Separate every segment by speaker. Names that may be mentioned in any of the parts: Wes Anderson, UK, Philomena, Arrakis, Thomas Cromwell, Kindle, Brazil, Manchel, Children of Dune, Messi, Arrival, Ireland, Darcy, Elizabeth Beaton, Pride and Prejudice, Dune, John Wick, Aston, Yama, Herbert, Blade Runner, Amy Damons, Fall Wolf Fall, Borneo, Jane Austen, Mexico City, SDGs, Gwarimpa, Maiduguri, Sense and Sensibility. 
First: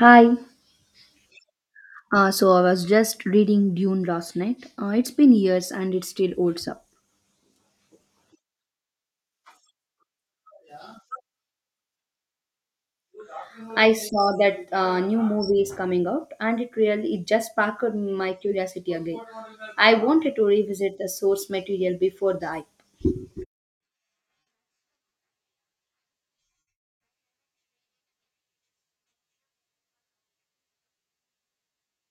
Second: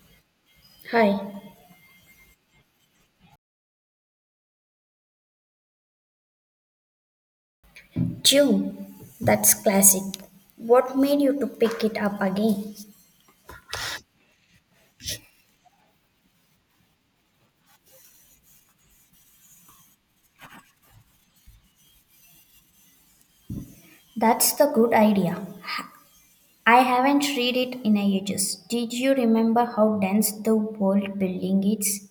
Speaker 1: Hi.
Speaker 2: Hi,
Speaker 1: So I was just reading Dune last night. It's been years and it still holds up.
Speaker 2: June. That's classic. What made you to pick it up again?
Speaker 1: I saw that new movie is coming out and it just sparked my curiosity again. I wanted to revisit the source material before the hype.
Speaker 2: That's the good idea. I haven't read it in ages. Did you remember how dense the world building is?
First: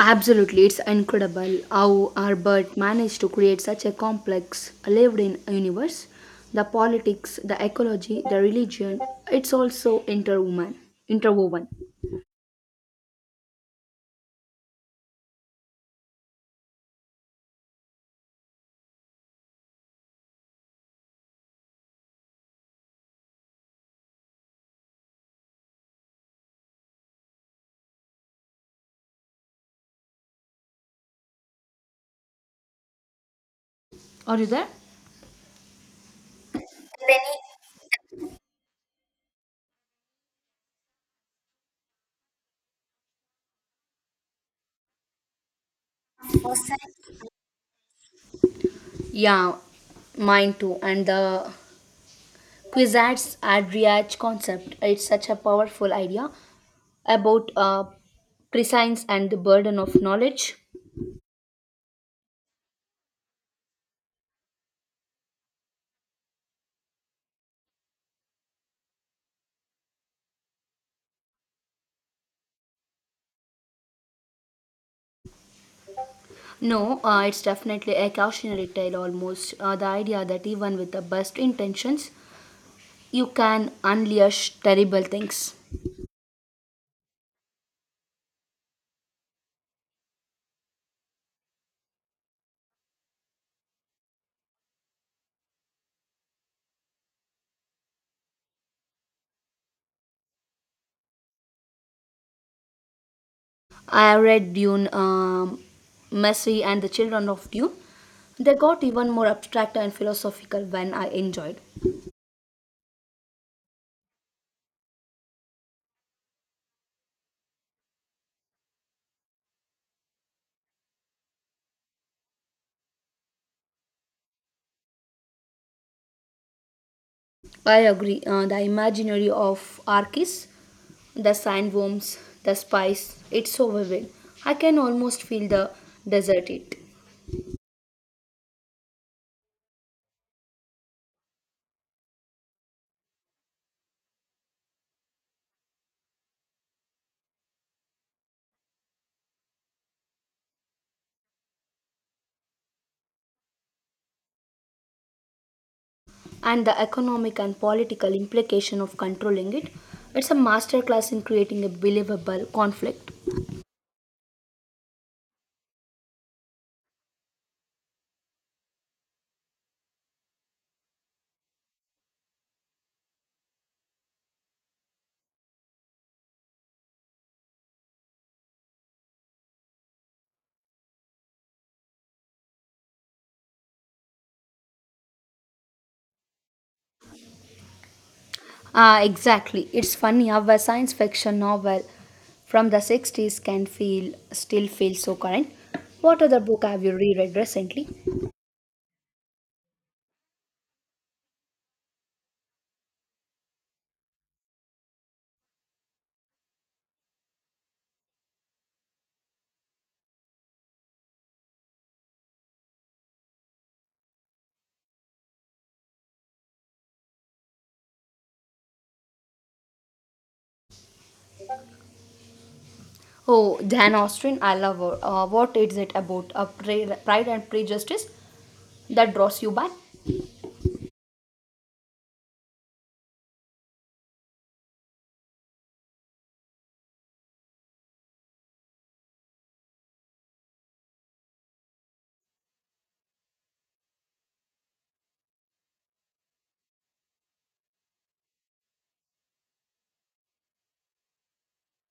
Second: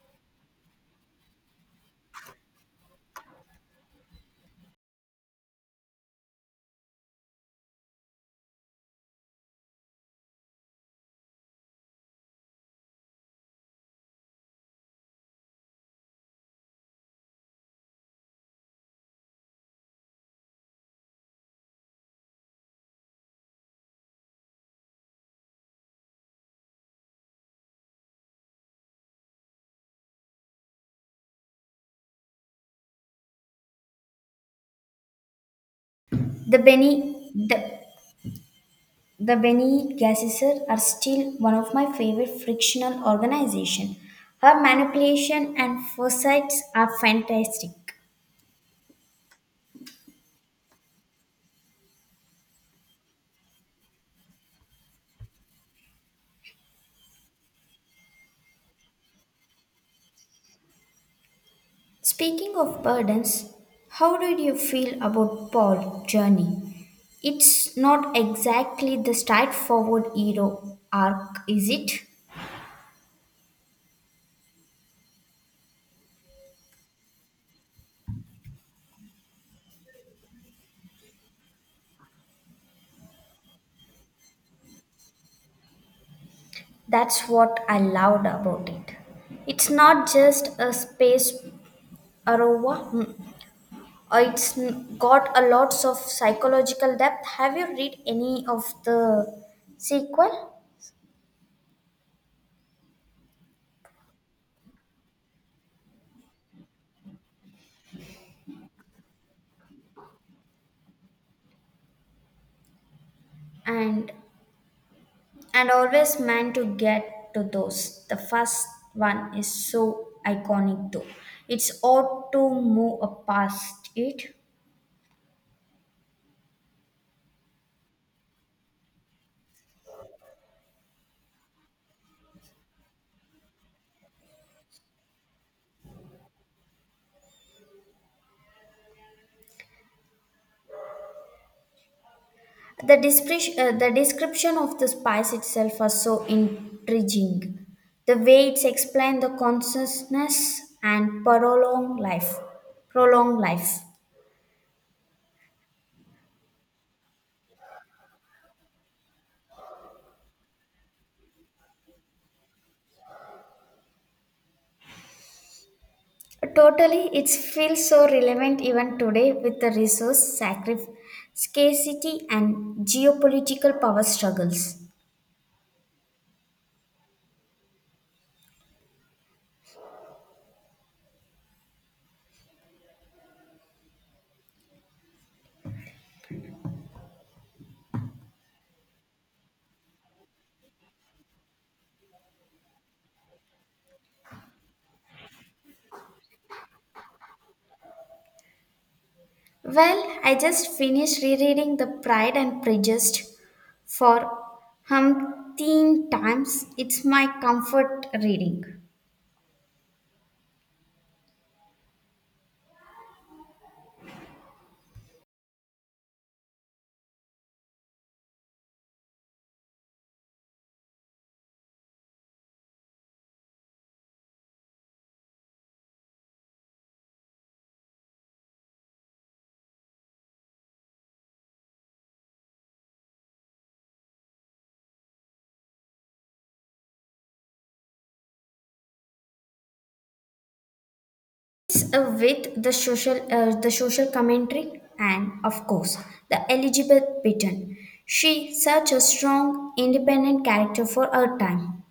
Speaker 1: Absolutely, it's incredible how Herbert managed to create such a complex, lived-in universe. The politics, the ecology, the religion—it's also interwoven. Interwoven. Are you there?
Speaker 2: The Benny the the Benny Gesserit are still one of my favorite frictional organization. Her manipulation and foresights are fantastic.
Speaker 1: Yeah, mine too. And the Quizards ad concept, it's such a powerful idea about prescience and the burden of knowledge.
Speaker 2: Speaking of burdens, how did you feel about Paul's journey? It's not exactly the straightforward hero arc, is it?
Speaker 1: No, it's definitely a cautionary tale almost. The idea that even with the best intentions, you can unleash terrible things.
Speaker 2: That's what I loved about it. It's not just a space arova. It's got a lots of psychological depth. Have you read any of the sequel?
Speaker 1: I read Dune, Messi and the Children of Dune. They got even more abstract and philosophical when I enjoyed.
Speaker 2: And and always meant to get to those. The first one is so iconic though. It's odd to move past it.
Speaker 1: I agree. The imaginary of Arrakis, the sandworms, the spice, it's so vivid. I can almost feel the desert it.
Speaker 2: The the description of the spice itself was so intriguing. The way it's explained the consciousness and prolonged life.
Speaker 1: And the economic and political implication of controlling it. It's a masterclass in creating a believable conflict.
Speaker 2: Totally, it feels so relevant even today with the resource sacrifice, scarcity, and geopolitical power struggles.
Speaker 1: Ah, exactly. It's funny how a science fiction novel from the 60s can feel still feel so current. What other book have you reread recently?
Speaker 2: Well, I just finished rereading The Pride and Prejudice for umpteen times. It's my comfort reading.
Speaker 1: Oh, Jane Austen, I love her. What is it about Pride and Prejudice that draws you back?
Speaker 2: It's with the the social commentary, and of course, the Elizabeth Beaton. She's such a strong, independent character for her time.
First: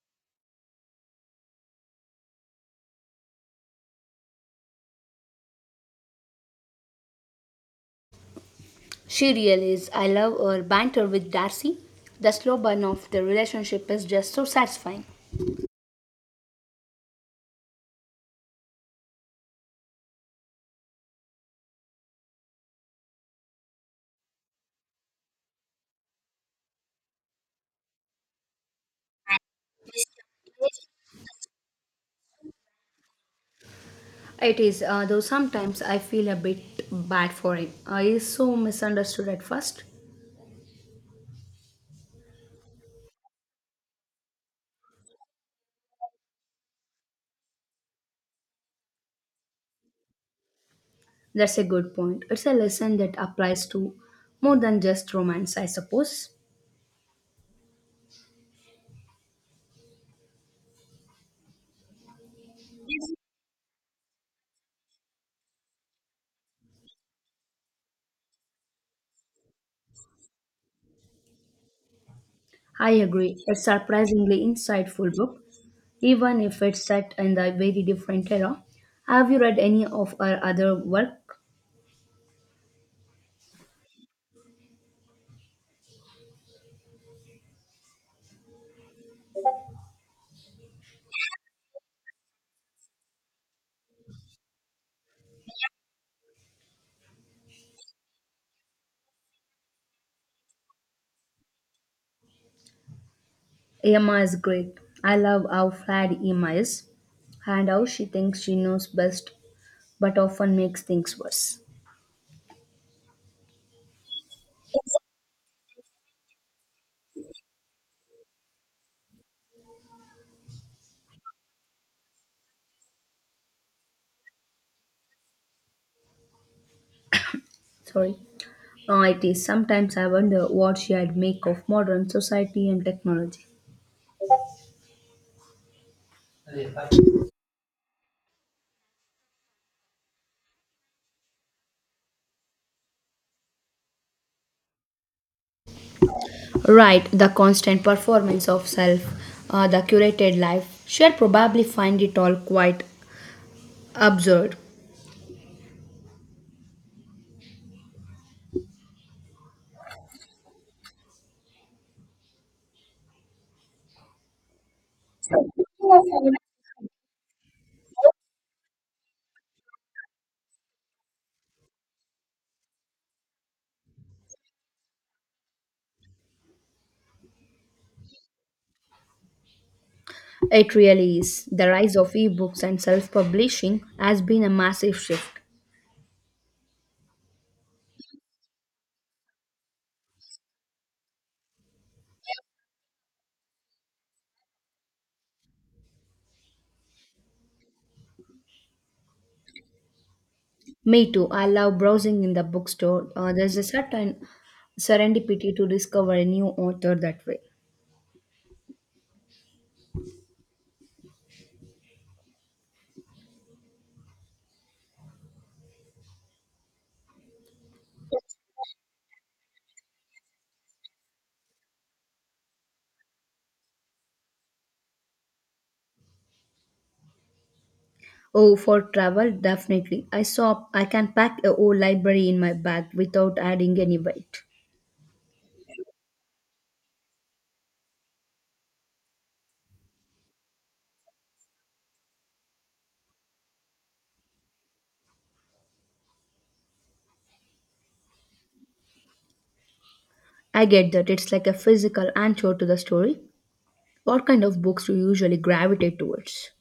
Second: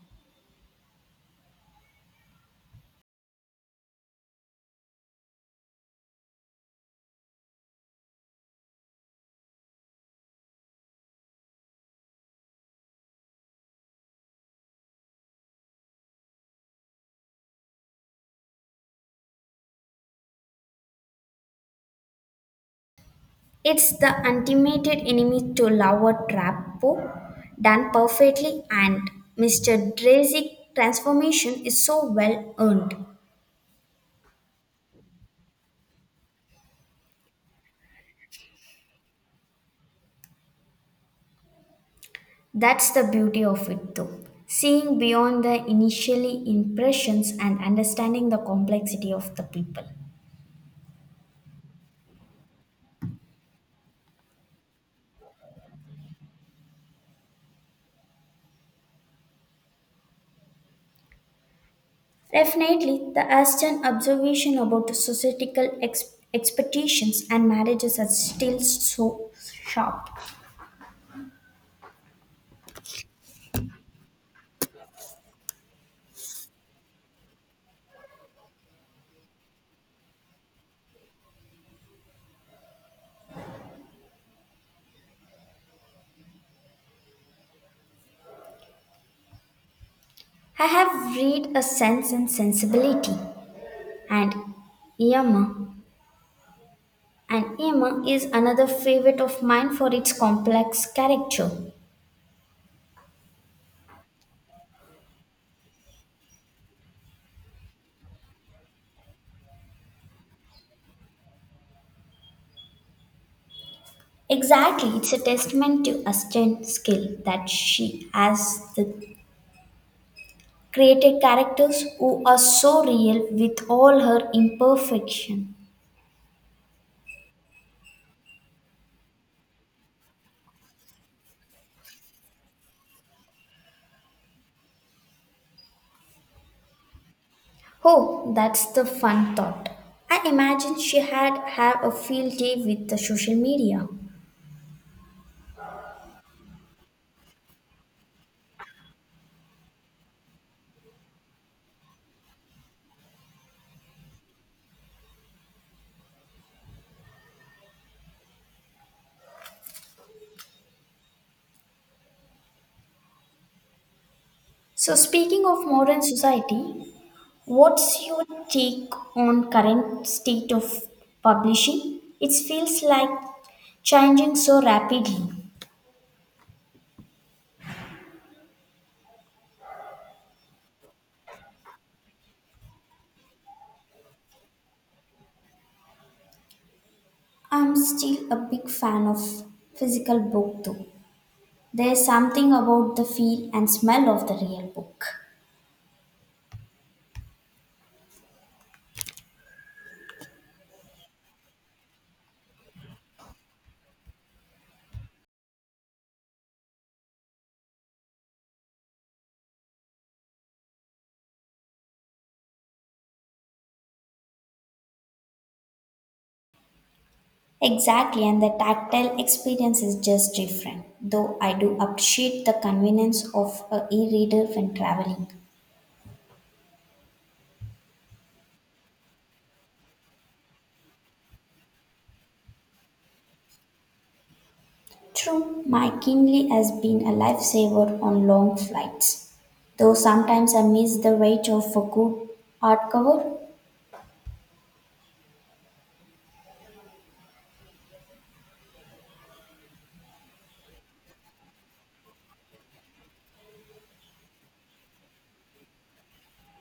Speaker 1: She really is. I love her banter with Darcy. The slow burn of the relationship is just so satisfying.
Speaker 2: It's the ultimate enemy to lover Trapo, done perfectly, and Mr. Drazy's transformation is so well earned.
Speaker 1: It is, though sometimes I feel a bit bad for him. He is so misunderstood at first.
Speaker 2: That's the beauty of it, though. Seeing beyond the initially impressions and understanding the complexity of the people.
Speaker 1: That's a good point. It's a lesson that applies to more than just romance, I suppose.
Speaker 2: Definitely, the Aston observation about the societal expectations and marriages are still so sharp.
Speaker 1: I agree. A surprisingly insightful book, even if it's set in a very different era. Have you read any of her other work?
Speaker 2: I have read A Sense and Sensibility and Yama, and Yama is another favorite of mine for its complex character.
Speaker 1: Emma is great. I love how flat Emma is and how she thinks she knows best but often makes things worse.
Speaker 2: Exactly, it's a testament to Aston's skill that she has the created characters who are so real with all her imperfection.
Speaker 1: Sorry. It is. Sometimes I wonder what she had make of modern society and technology.
Speaker 2: Oh, that's the fun thought. I imagine she had have a field day with the social media.
Speaker 1: Right, the constant performance of self, the curated life. She'll probably find it all quite absurd.
Speaker 2: So speaking of modern society, what's your take on current state of publishing? It feels like changing so rapidly.
Speaker 1: It really is. The rise of ebooks and self publishing has been a massive shift.
Speaker 2: I'm still a big fan of physical book though. There's something about the feel and smell of the real book.
Speaker 1: Me too. I love browsing in the bookstore. There's a certain serendipity to discover a new author that way.
Speaker 2: Exactly, and the tactile experience is just different, though I do appreciate the convenience of a e-reader when traveling.
Speaker 1: Oh, for travel, definitely. I saw I can pack a whole library in my bag without adding any weight.
Speaker 2: True, my Kindle has been a lifesaver on long flights, though sometimes I miss the weight of a good hardcover.
Speaker 1: I get that it's like a physical anchor to the story. What kind of books do you usually gravitate towards?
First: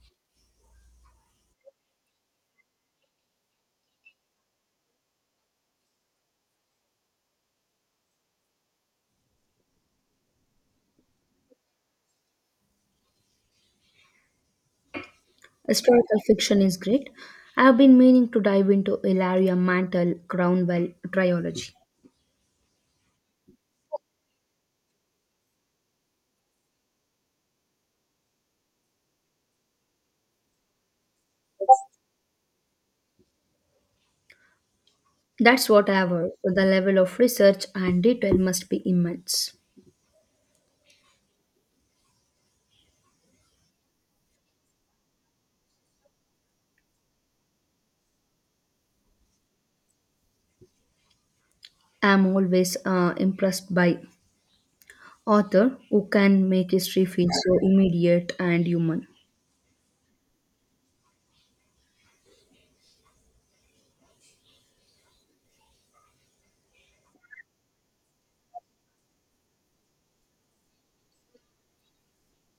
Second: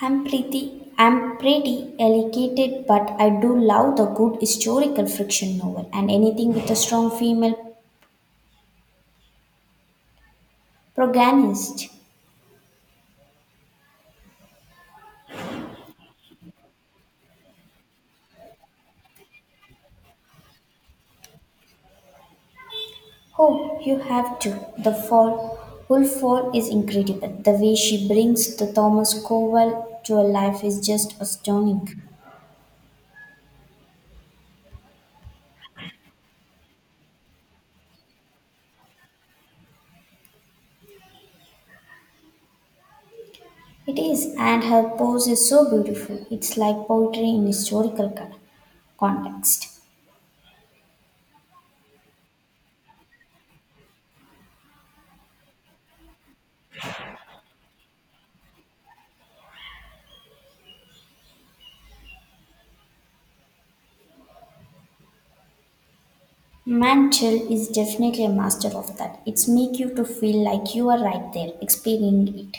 Speaker 2: I'm pretty allocated, but I do love the good historical fiction novel and anything with a strong female protagonist.
Speaker 1: Historical fiction is great. I have been meaning to dive into Ilaria Mantle Cromwell trilogy.
Speaker 2: Oh, you have to. The Fall Wolf Fall is incredible. The way she brings the Thomas Cromwell to life is just astounding.
Speaker 1: That's what I have heard. The level of research and detail must be immense.
Speaker 2: It is, and her pose is so beautiful. It's like poetry in historical context.
Speaker 1: I am always impressed by author who can make history feel so immediate and human.
Speaker 2: Manchel is definitely a master of that. It's make you to feel like you are right there, experiencing it.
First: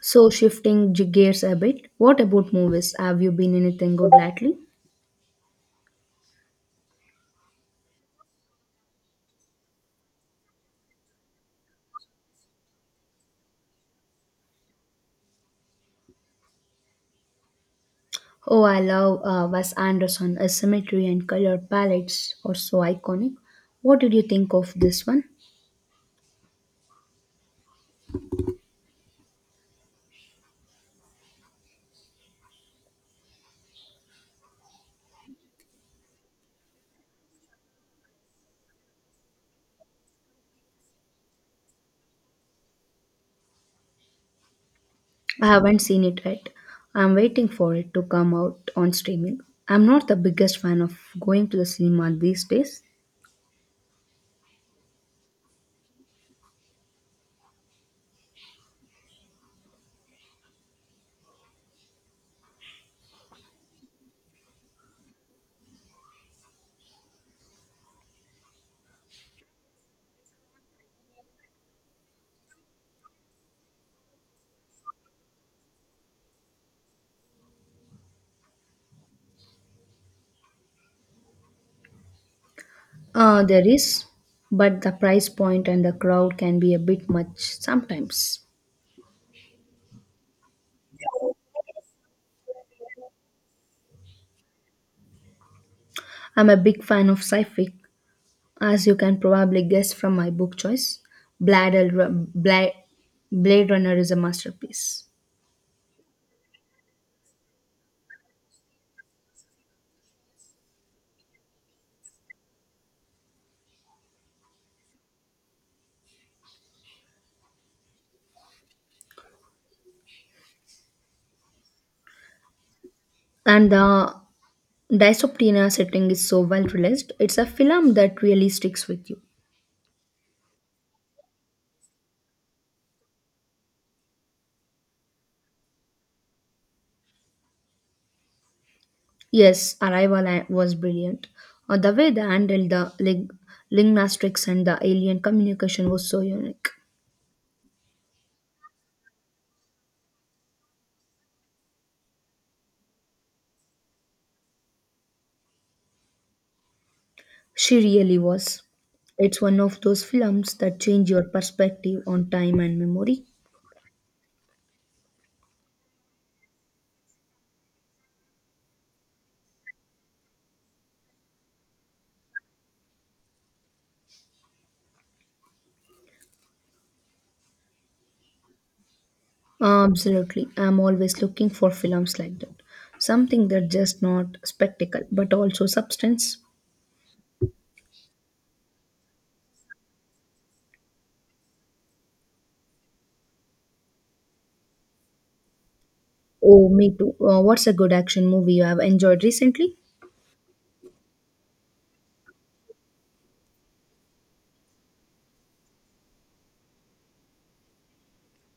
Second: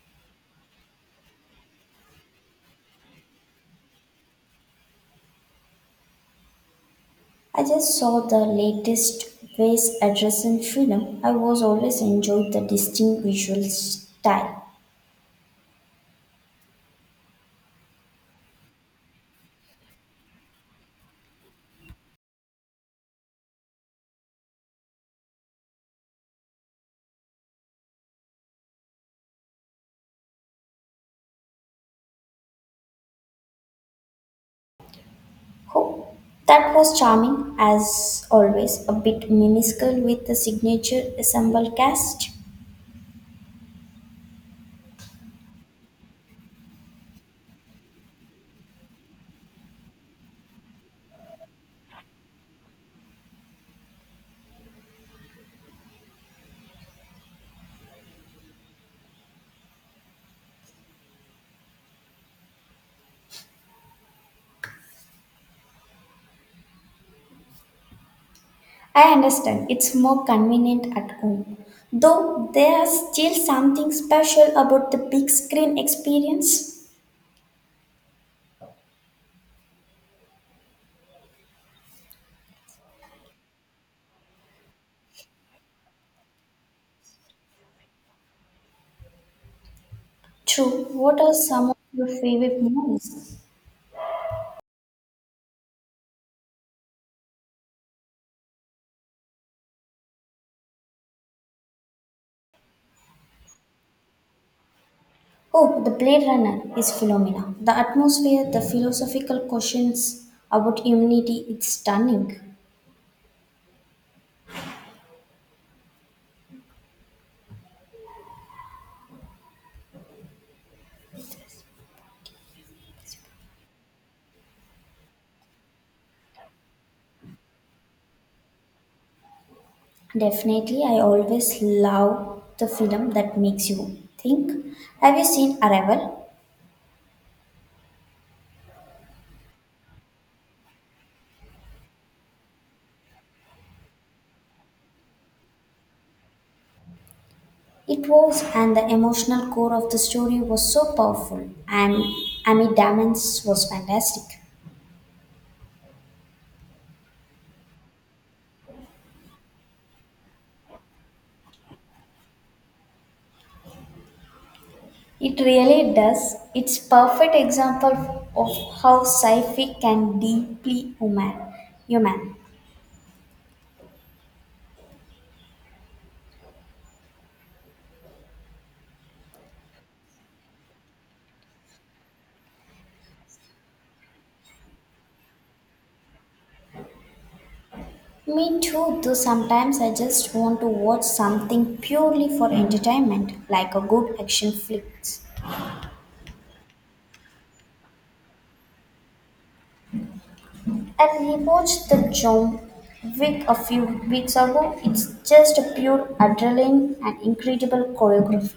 Speaker 1: So shifting gears a bit, what about movies? Have you been anything good lately?
Speaker 2: I just saw the latest Wes Anderson film. I was always enjoyed the distinct visual style.
Speaker 1: Oh, I love Wes Anderson. His symmetry and color palettes are so iconic. What did you think of this one?
Speaker 2: Oh, that was charming as always, a bit minuscule with the signature ensemble cast.
Speaker 1: I haven't seen it yet. I'm waiting for it to come out on streaming. I'm not the biggest fan of going to the cinema these days.
Speaker 2: I understand it's more convenient at home, though there's still something special about the big screen experience.
Speaker 1: There is, but the price point and the crowd can be a bit much sometimes.
Speaker 2: True. What are some of your favorite movies?
Speaker 1: I'm a big fan of sci fi, as you can probably guess from my book choice. Blade, Ru- Bla- Blade Runner is a masterpiece.
Speaker 2: Oh, The Blade Runner is Philomena. The atmosphere, the philosophical questions about humanity, it's stunning.
Speaker 1: And the Dysoptina setting is so well realized. It's a film that really sticks with you.
Speaker 2: Definitely, I always love the film that makes you think. Have you seen Arrival?
Speaker 1: Yes, Arrival was brilliant. The way they handled the linguistics and the alien communication was so unique.
Speaker 2: It was, and the emotional core of the story was so powerful, and Amy Damons was fantastic.
Speaker 1: She really was. It's one of those films that change your perspective on time and memory.
Speaker 2: It really does. It's perfect example of how sci-fi can deeply human.
Speaker 1: Absolutely. I'm always looking for films like that. Something that's just not spectacle, but also substance.
Speaker 2: Me too. Though sometimes I just want to watch something purely for entertainment, like a good action flick.
Speaker 1: Oh, me too. What's a good action movie you have enjoyed recently?
Speaker 2: I rewatched the John Wick a few weeks ago. It's just a pure adrenaline and incredible choreography.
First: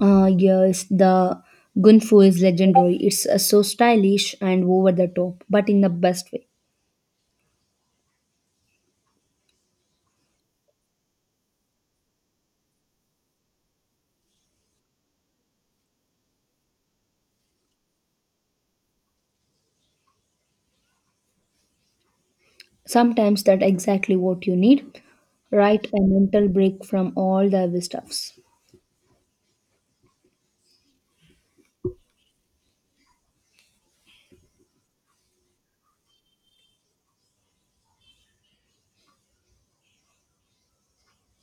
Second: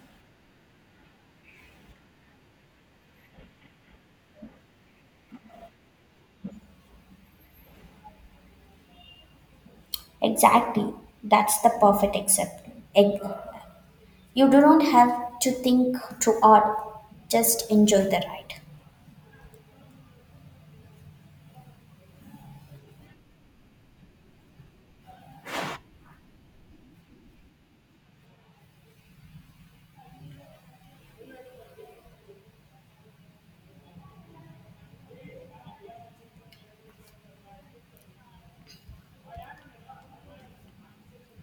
Speaker 1: Yes, the Gunfu is legendary. It's so stylish and over the top, but in the best way.
Speaker 2: Exactly. That's the perfect except, you do not have to think too hard, just enjoy the ride.
Speaker 1: Sometimes that's exactly what you need, right? A mental break from all the heavy stuffs.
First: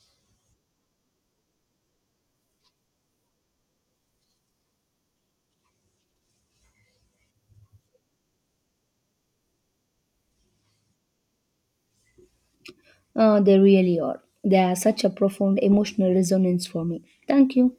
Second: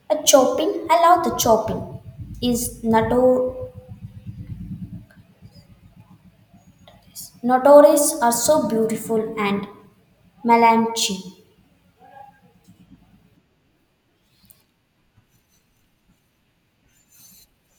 Speaker 2: A shopping, I love the shopping. Is notorious are so beautiful and melancholy.
Speaker 1: They really are. They are such a profound emotional resonance for me. Thank you.